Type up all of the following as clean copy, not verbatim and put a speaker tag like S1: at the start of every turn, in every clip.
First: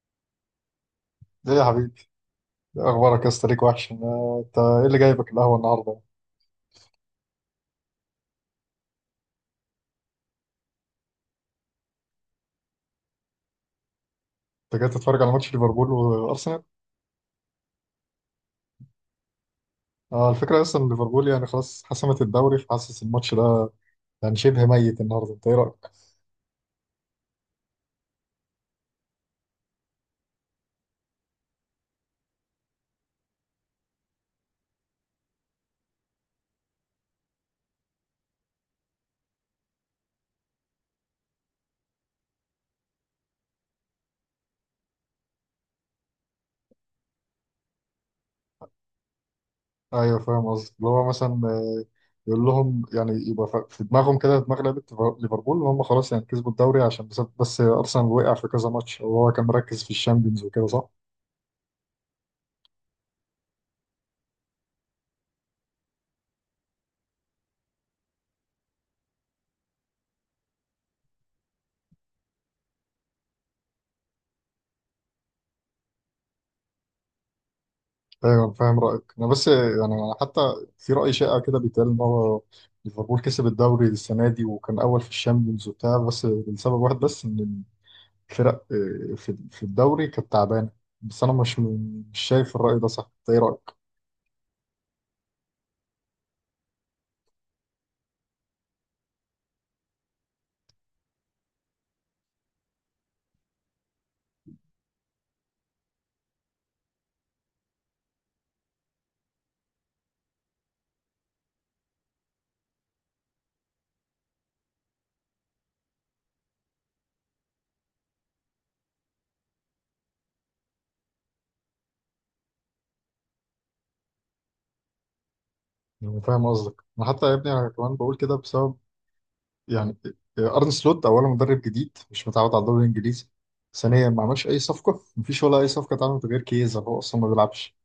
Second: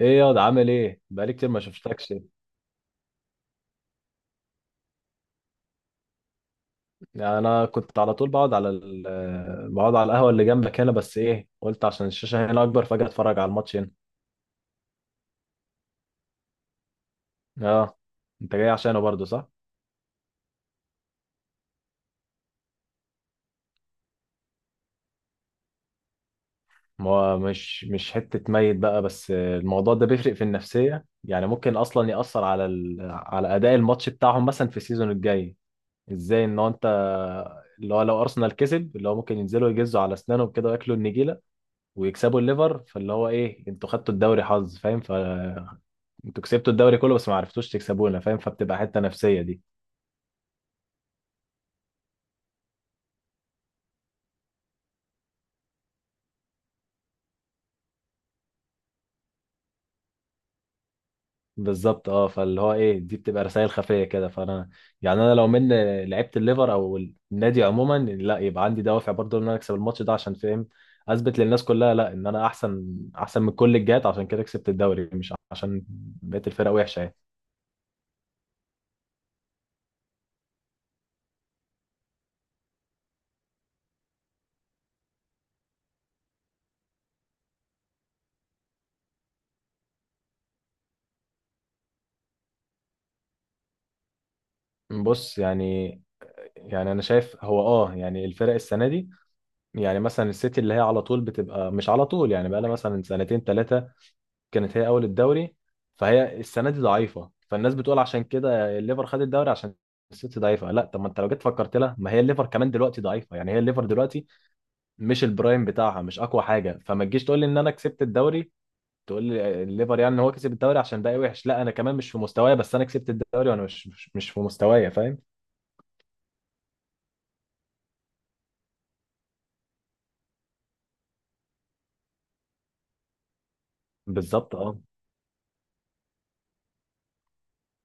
S1: ايه ياض، عامل ايه؟ بقالي كتير
S2: ليه
S1: ما
S2: يا حبيبي؟
S1: شفتكش.
S2: اخبارك يا اسطى؟ ليك وحش انت ايه اللي جايبك القهوه النهارده؟
S1: يعني انا كنت على طول بقعد على ال... آه، بقعد على القهوه اللي جنبك هنا، بس ايه، قلت عشان الشاشه هنا اكبر فجاه اتفرج على الماتش هنا.
S2: انت جاي تتفرج على ماتش ليفربول وارسنال؟
S1: اه. انت جاي عشانه برضه، صح؟
S2: اه، الفكره اصلا إن ليفربول يعني خلاص حسمت الدوري، فحاسس الماتش ده يعني شبه ميت النهارده. انت ايه رايك؟
S1: ما هو مش حته ميت بقى، بس الموضوع ده بيفرق في النفسيه، يعني ممكن اصلا ياثر على اداء الماتش بتاعهم مثلا في السيزون الجاي. ازاي ان هو انت، اللي هو لو ارسنال كسب، اللي هو ممكن ينزلوا يجزوا على اسنانهم كده وياكلوا النجيله ويكسبوا الليفر، فاللي هو ايه، انتوا خدتوا الدوري حظ، فاهم؟ انتوا كسبتوا الدوري كله بس ما عرفتوش تكسبونا، فاهم؟ فبتبقى حته نفسيه دي.
S2: ايوه فاهم قصدي، اللي هو مثلا يقول لهم، يعني يبقى في دماغهم كده دماغ لعيبه ليفربول، ان هم خلاص يعني كسبوا الدوري عشان بس ارسنال وقع في كذا ماتش، وهو كان مركز في الشامبيونز وكده، صح؟
S1: بالظبط اه، فاللي هو ايه، دي بتبقى رسائل خفيه كده، فانا يعني انا لو من لعيبه الليفر او النادي عموما، لا، يبقى عندي دوافع برضه ان انا اكسب الماتش ده، عشان، فاهم، اثبت للناس كلها لا، ان انا احسن، احسن من كل الجهات، عشان كده كسبت الدوري، مش عشان بقيه الفرق وحشه يعني.
S2: ايوه فاهم رايك. انا بس يعني أنا حتى في راي شائع كده بيتقال ان هو ليفربول كسب الدوري السنه دي وكان اول في الشامبيونز وبتاع، بس لسبب واحد بس، ان الفرق في الدوري كانت تعبانه. بس انا مش شايف الراي ده صح. انت ايه رايك؟
S1: بص، يعني يعني انا شايف هو اه، يعني الفرق السنه دي، يعني مثلا السيتي، اللي هي على طول بتبقى، مش على طول يعني، بقى لها مثلا سنتين ثلاثه كانت هي اول الدوري، فهي السنه دي ضعيفه، فالناس بتقول عشان كده الليفر خد الدوري عشان السيتي ضعيفه. لا، طب ما انت لو جيت فكرت لها، ما هي الليفر كمان دلوقتي ضعيفه، يعني هي الليفر دلوقتي مش البرايم بتاعها، مش اقوى حاجه، فما تجيش تقول لي ان انا كسبت الدوري، تقول لي الليفر يعني إن هو كسب الدوري عشان باقي وحش، لا انا كمان مش في مستواي، بس انا كسبت الدوري، وانا مش في مستواي، فاهم؟
S2: انا فاهم قصدك. انا حتى يا ابني انا كمان بقول كده بسبب يعني ارن سلوت اولا مدرب جديد مش متعود على الدوري الانجليزي. ثانيا ما عملش
S1: بالظبط
S2: اي
S1: اه.
S2: صفقه، مفيش ولا اي صفقه اتعملت غير كيزا، هو اصلا ما بيلعبش.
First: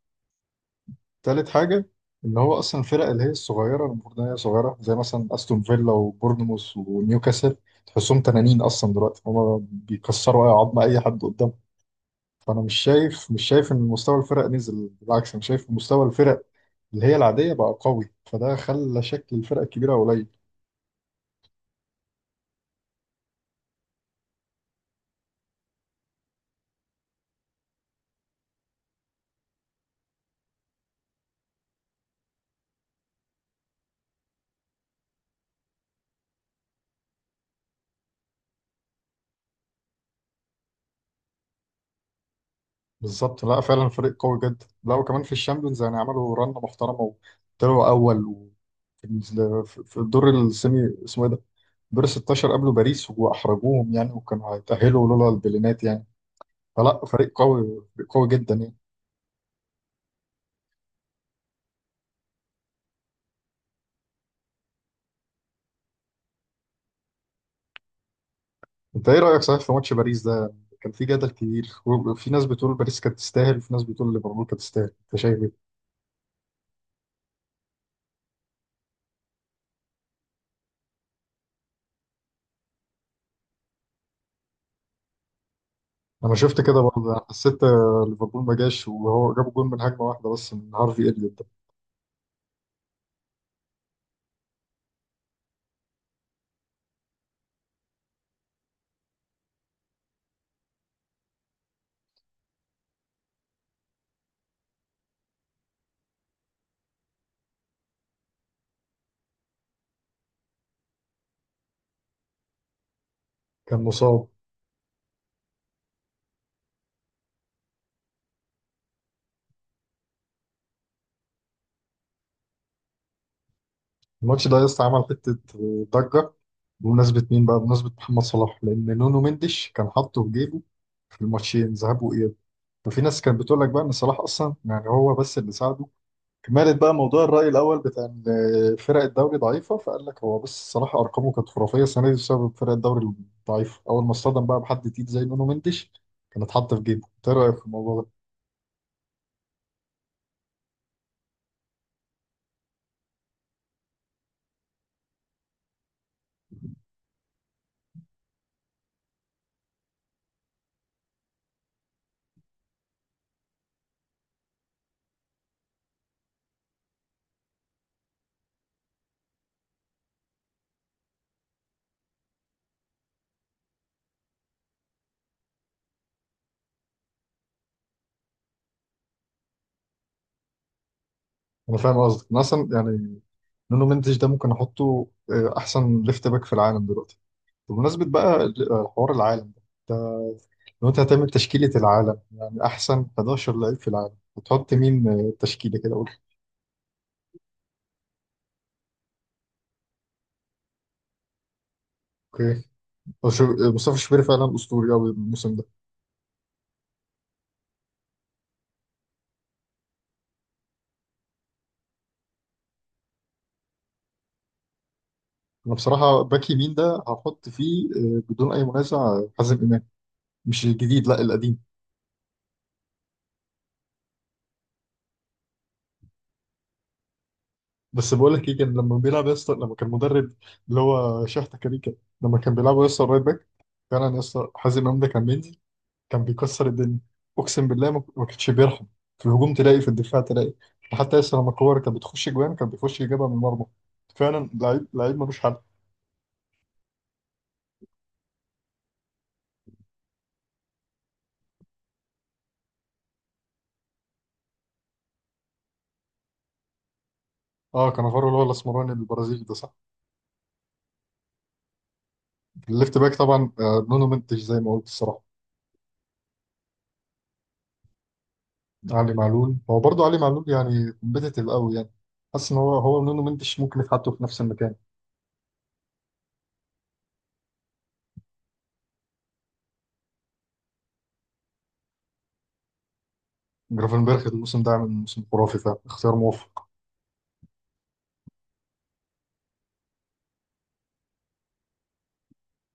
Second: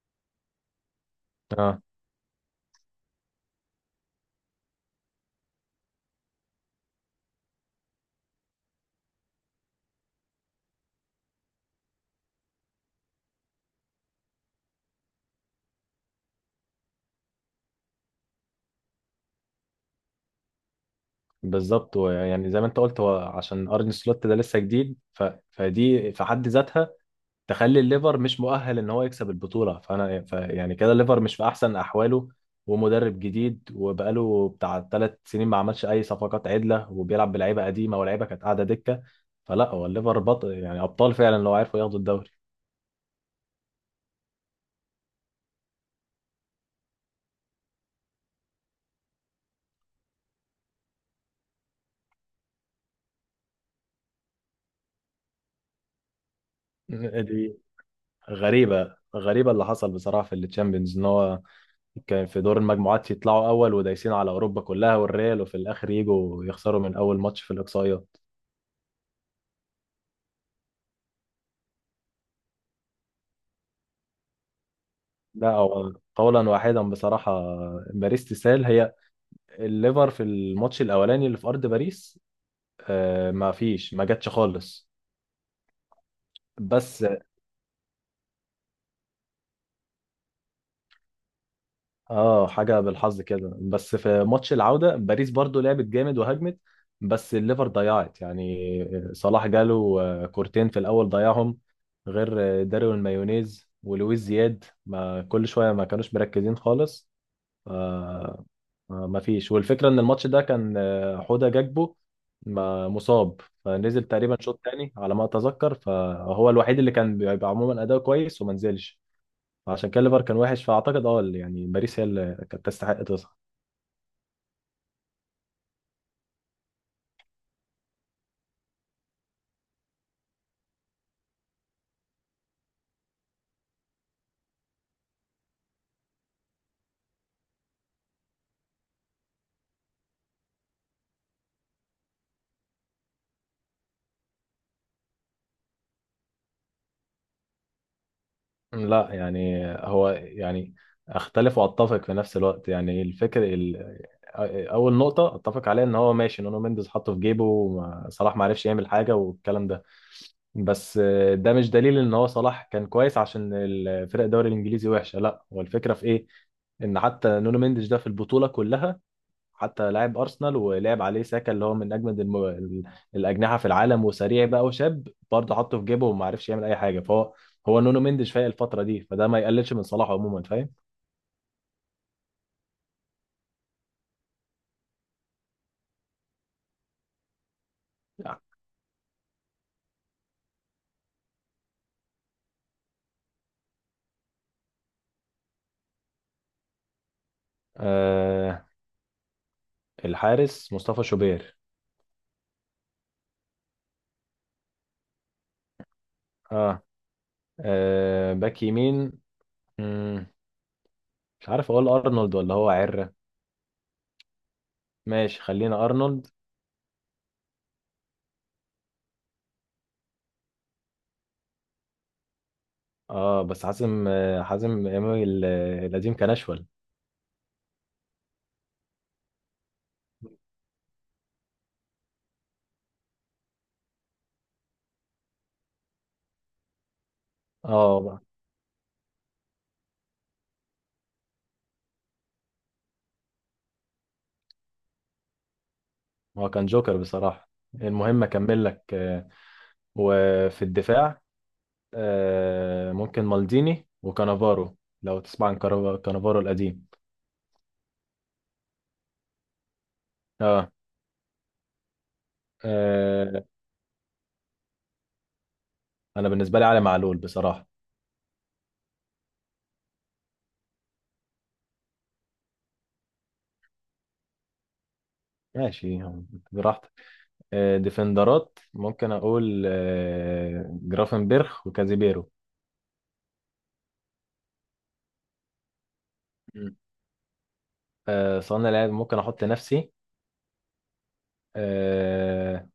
S2: تالت
S1: اه
S2: حاجة، إن هو أصلا الفرق اللي هي الصغيرة المفروض إن هي صغيرة، زي مثلا أستون فيلا وبورنموث ونيوكاسل، تحسهم تنانين أصلا دلوقتي، هما بيكسروا أي عظمة أي حد قدامهم. فأنا مش شايف مش شايف إن مستوى الفرق نزل، بالعكس أنا شايف مستوى الفرق اللي هي العادية بقى قوي، فده خلى شكل الفرق الكبيرة قليل.
S1: بالظبط، ويعني زي ما انت قلت، هو عشان ارن سلوت ده لسه جديد فدي في حد ذاتها تخلي الليفر مش مؤهل ان هو يكسب البطوله، فانا يعني كده الليفر مش في احسن احواله، ومدرب جديد وبقاله بتاع ثلاث سنين ما عملش اي صفقات عدله، وبيلعب بلعيبه قديمه ولاعيبه كانت قاعده دكه، فلا، هو الليفر بطل، يعني ابطال فعلا لو عرفوا ياخدوا الدوري.
S2: بالظبط، لا فعلا فريق قوي جدا، لا وكمان في الشامبيونز يعني عملوا رنة محترمة، وطلعوا أول و... في الدور السيمي اسمه إيه ده؟ دور 16 قابلوا باريس وأحرجوهم يعني، وكانوا هيتأهلوا لولا البلينات يعني. فلا فريق
S1: دي
S2: قوي، فريق قوي جدا يعني.
S1: غريبه، غريبه اللي حصل بصراحه في التشامبيونز، ان هو كان في دور المجموعات يطلعوا اول ودايسين على اوروبا كلها والريال، وفي الاخر يجوا يخسروا من اول ماتش في الاقصائيات.
S2: أنت إيه رأيك صحيح في ماتش باريس ده؟ كان في جدل كبير، وفي ناس بتقول باريس كانت تستاهل، وفي ناس بتقول ليفربول كانت تستاهل. أنت شايف
S1: لا،
S2: إيه؟
S1: هو قولا واحدا بصراحه، باريس تسال، هي الليفر في الماتش الاولاني اللي في ارض باريس آه، ما فيش، ما جاتش خالص.
S2: لما شفت كده
S1: بس
S2: برضه أنا حسيت ليفربول ما جاش، وهو جاب جون من هجمة واحدة بس، من هارفي إليوت ده.
S1: اه، حاجه بالحظ كده. بس في ماتش العوده باريس برضو لعبت جامد وهجمت، بس الليفر ضيعت، يعني صلاح جاله كورتين في الاول ضيعهم، غير دارون مايونيز ولويس زياد ما كل شويه ما كانوش مركزين خالص. آه. آه، ما فيش. والفكرة ان الماتش ده كان حوده جاكبو مصاب،
S2: كان
S1: فنزل
S2: مصاب.
S1: تقريبا شوط تاني على ما اتذكر، فهو الوحيد اللي كان بيبقى عموما اداؤه كويس وما نزلش. فعشان كده ليفر كان وحش، فاعتقد اه يعني باريس هي اللي كانت تستحق تصعد.
S2: الماتش ده لسه عمل حتة ضجة، بمناسبة مين بقى؟ بمناسبة محمد صلاح، لأن نونو مندش كان حاطه في جيبه في الماتشين ذهاب وإياب. ففي ناس كانت بتقول لك بقى إن صلاح أصلا يعني هو بس اللي ساعده، كمالة بقى موضوع الرأي الأول بتاع إن فرق الدوري ضعيفة. فقال لك هو بس صلاح أرقامه كانت خرافية السنة دي بسبب فرق الدوري الضعيفة، أول ما اصطدم بقى بحد تقيل زي نونو مندش كانت حاطة في جيبه. إنت إيه رأيك في الموضوع ده؟
S1: لا يعني، هو يعني اختلف واتفق في نفس الوقت، يعني اول نقطة اتفق عليها ان هو ماشي، نونو مينديز حطه في جيبه صلاح ما عرفش يعمل حاجة والكلام ده، بس ده مش دليل ان هو صلاح كان كويس عشان الفرق الدوري الانجليزي وحشه، لا، هو الفكره في ايه، ان حتى نونو مينديش ده في البطوله كلها، حتى لاعب ارسنال ولعب عليه ساكا، اللي هو من اجمد الاجنحه في العالم، وسريع بقى وشاب برضه، حطه في جيبه وما عرفش يعمل اي حاجه، فهو هو نونو مينديش فايق الفتره دي، فده ما يقللش من صلاح عموما، فاهم؟
S2: أنا فاهم قصدك. أنا أصلا يعني نونو مندش ده ممكن أحطه أحسن ليفت باك في العالم دلوقتي. بمناسبة بقى حوار العالم ده، لو انت هتعمل تشكيلة العالم، يعني احسن 11 لعيب في العالم، هتحط مين؟ تشكيلة كده قول.
S1: آه الحارس مصطفى شوبير.
S2: اوكي. هو مصطفى شوبير فعلا اسطوري قوي الموسم ده.
S1: اه, باك يمين، مم، مش عارف اقول ارنولد ولا هو عره. ماشي،
S2: انا
S1: خلينا
S2: بصراحة
S1: ارنولد.
S2: باك يمين ده هحط فيه بدون اي منازع حازم امام. مش الجديد، لا القديم.
S1: اه، بس حازم امام القديم كان اشول.
S2: بس بقول لك ايه، كان لما بيلعب يا اسطى لما كان مدرب اللي هو شحتة كاريكا، لما كان بيلعب يا اسطى الرايت باك، فعلا يا اسطى حازم امام ده كان بينزل، كان بيكسر الدنيا. اقسم بالله ما
S1: اه،
S2: ما كانش بيرحم. في الهجوم تلاقي، في الدفاع تلاقي، حتى لسه لما كوره كانت بتخش جوان كان بيخش يجيبها من المرمى. فعلا لعيب لعيب ملوش حل.
S1: هو كان جوكر بصراحه. المهم، اكمل لك. وفي الدفاع، ممكن مالديني وكانافارو، لو تسمع عن كانافارو القديم.
S2: اه كانافارو اللي هو الاسمراني البرازيلي ده، صح.
S1: اه
S2: الليفت باك
S1: آه،
S2: طبعا نونو منتش زي ما قلت الصراحه.
S1: انا بالنسبه لي علي معلول بصراحه.
S2: علي معلول، هو برضه علي معلول يعني كومبيتيتيف قوي يعني. حاسس ان هو نونو منتش ممكن يتحطوا في نفس المكان.
S1: ماشي، براحتك. ديفندرات ممكن اقول جرافنبرخ وكازيبيرو.
S2: جرافنبرخ الموسم ده عامل موسم خرافي، فعلا اختيار موفق.
S1: مم. صانع لعب ممكن احط نفسي. آه،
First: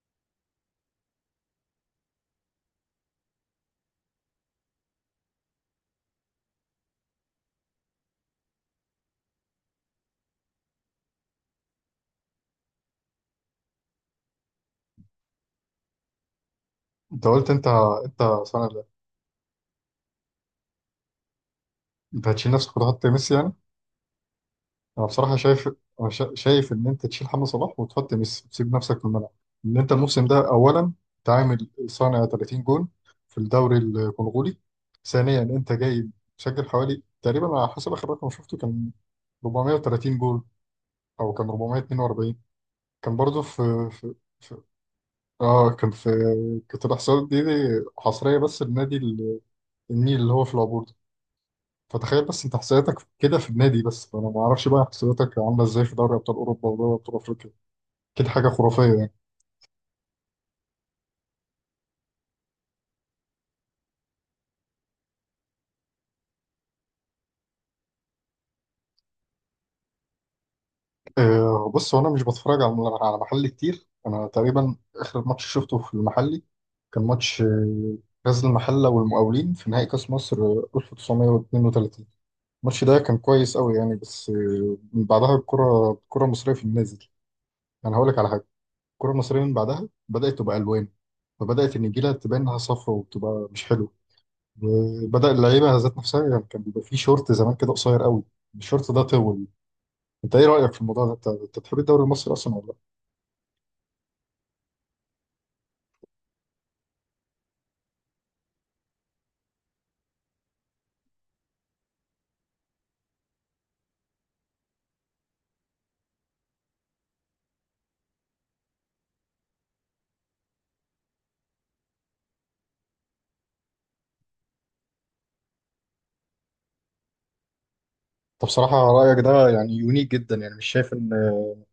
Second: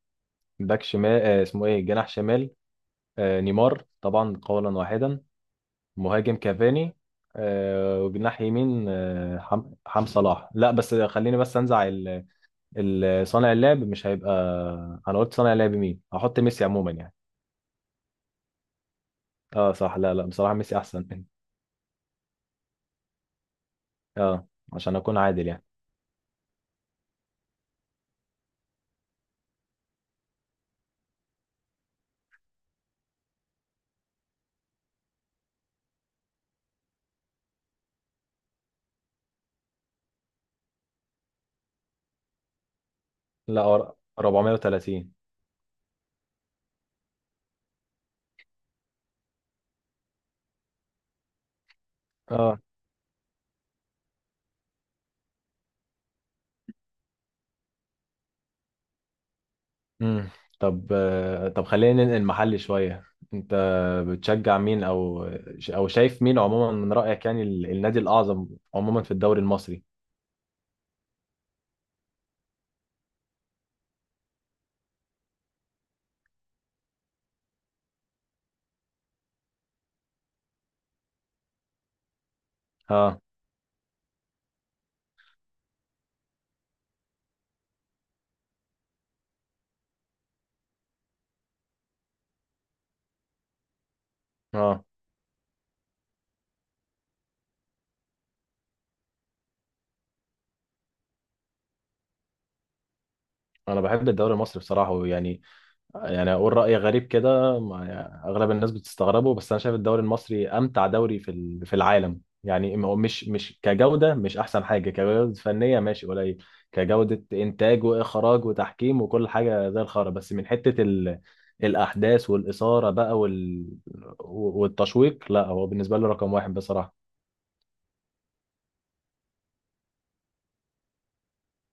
S1: باك شمال، اسمه ايه، جناح شمال، نيمار طبعا قولا واحدا. مهاجم كافاني، وجناح يمين آه، حم حم صلاح. لا بس خليني بس انزع صانع اللعب، مش هيبقى، انا قلت صانع اللعب مين، هحط ميسي عموما يعني.
S2: انت قلت، انت سنه ده.
S1: اه صح، لا لا، بصراحة ميسي احسن.
S2: انت هتشيل نفسك وتحط ميسي يعني؟
S1: اه، عشان
S2: انا
S1: اكون
S2: بصراحه
S1: عادل يعني.
S2: شايف، أنا شايف ان انت تشيل محمد صلاح وتحط ميسي وتسيب نفسك في الملعب، ان انت الموسم ده اولا أنت عامل صانع 30 جون في الدوري الكونغولي، ثانيا انت جاي مسجل حوالي تقريبا على حسب اخر رقم شفته، كان 430 جول، او كان 442، كان برضه
S1: لا
S2: في في
S1: 430.
S2: اه كان في. كانت الاحصائيات دي حصريه بس لنادي النيل اللي هو في العبور ده. فتخيل بس انت
S1: اه.
S2: احصائياتك كده في النادي بس، فانا ما اعرفش بقى احصائياتك عامله ازاي في دوري ابطال اوروبا ودوري ابطال افريقيا. كده حاجة خرافية يعني.
S1: مم. طب طب خلينا ننقل محلي شوية. انت بتشجع مين، او شايف مين عموما من رأيك يعني النادي الأعظم عموما في الدوري المصري؟
S2: أه بص، هو أنا مش بتفرج على محلي كتير. أنا تقريبا آخر ماتش شفته في المحلي كان ماتش غزل المحلة والمقاولين في نهائي كأس مصر 1932. الماتش ده كان
S1: ها.
S2: كويس أوي يعني، بس من بعدها الكرة المصرية في النازل. أنا هقول لك على حاجة، الكرة المصرية من بعدها بدأت تبقى ألوان، فبدأت النجيلة تبان إنها صفرا وبتبقى مش حلوة.
S1: ها،
S2: وبدأ اللعيبة ذات نفسها، يعني كان بيبقى فيه شورت زمان كده قصير أوي، الشورت ده طول. انت ايه رايك في الموضوع ده؟ انت بتحب الدوري المصري اصلا ولا لا؟
S1: انا بحب الدوري المصري بصراحة، يعني يعني اقول راي غريب كده، يعني اغلب الناس بتستغربه، بس انا شايف الدوري المصري امتع دوري في العالم، يعني ما هو مش كجوده، مش احسن حاجه كجوده فنيه، ماشي قليل، كجوده انتاج واخراج وتحكيم وكل حاجه زي الخرا، بس من حته الاحداث والاثاره بقى والتشويق، لا، هو بالنسبه لي رقم واحد بصراحه.
S2: انت بصراحه رايك ده يعني يونيك جدا يعني، مش شايف ان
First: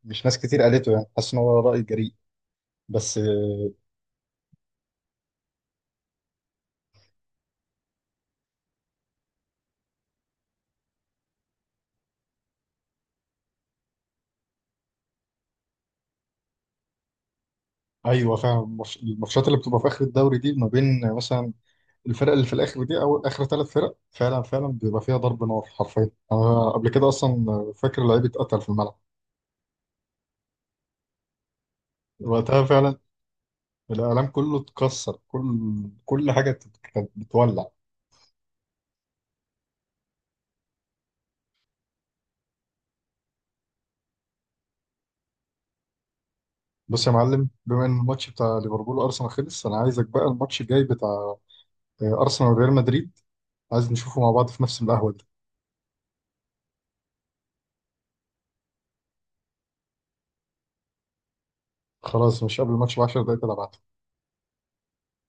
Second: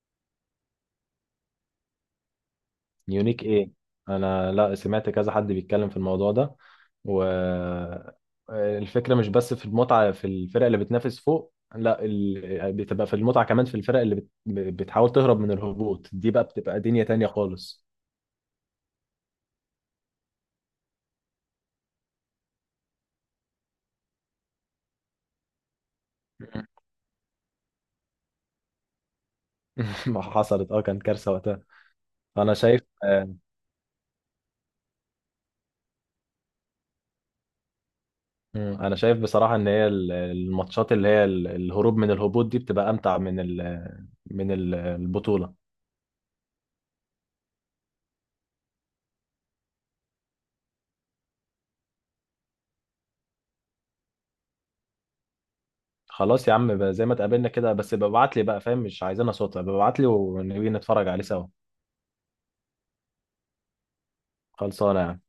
S2: مش ناس كتير قالته يعني، حاسس ان هو راي جريء بس
S1: يونيك ايه؟ انا لا، سمعت كذا حد بيتكلم في الموضوع ده. والفكرة مش بس في المتعة في الفرق اللي بتنافس فوق، لا، بتبقى في المتعة كمان في الفرق اللي بتحاول تهرب من الهبوط، دي بقى بتبقى دنيا تانية خالص.
S2: ايوه فعلا. الماتشات اللي بتبقى في اخر الدوري دي ما بين مثلا الفرق اللي في الاخر دي، او اخر ثلاث فرق، فعلا فعلا بيبقى فيها ضرب نار حرفيا. انا قبل كده اصلا فاكر لعيب اتقتل في الملعب.
S1: مم. ما حصلت، اه، كان كارثة وقتها. انا
S2: وقتها
S1: شايف
S2: فعلا الاعلام كله اتكسر، كل حاجه كانت بتولع.
S1: مم. انا شايف بصراحة ان هي الماتشات اللي هي الهروب من الهبوط دي بتبقى امتع من البطولة.
S2: بص يا معلم، بما ان الماتش بتاع ليفربول وارسنال خلص، انا عايزك بقى الماتش الجاي بتاع ارسنال وريال مدريد عايز نشوفه مع بعض في نفس القهوه دي.
S1: خلاص يا عم بقى، زي ما اتقابلنا كده، بس ابقى ابعت لي بقى، فاهم، مش عايزينها صوت، ابقى ابعت لي ونبي نتفرج عليه سوا.
S2: خلاص، مش قبل الماتش ب 10 دقايق تلعب؟
S1: خلصانة يعني.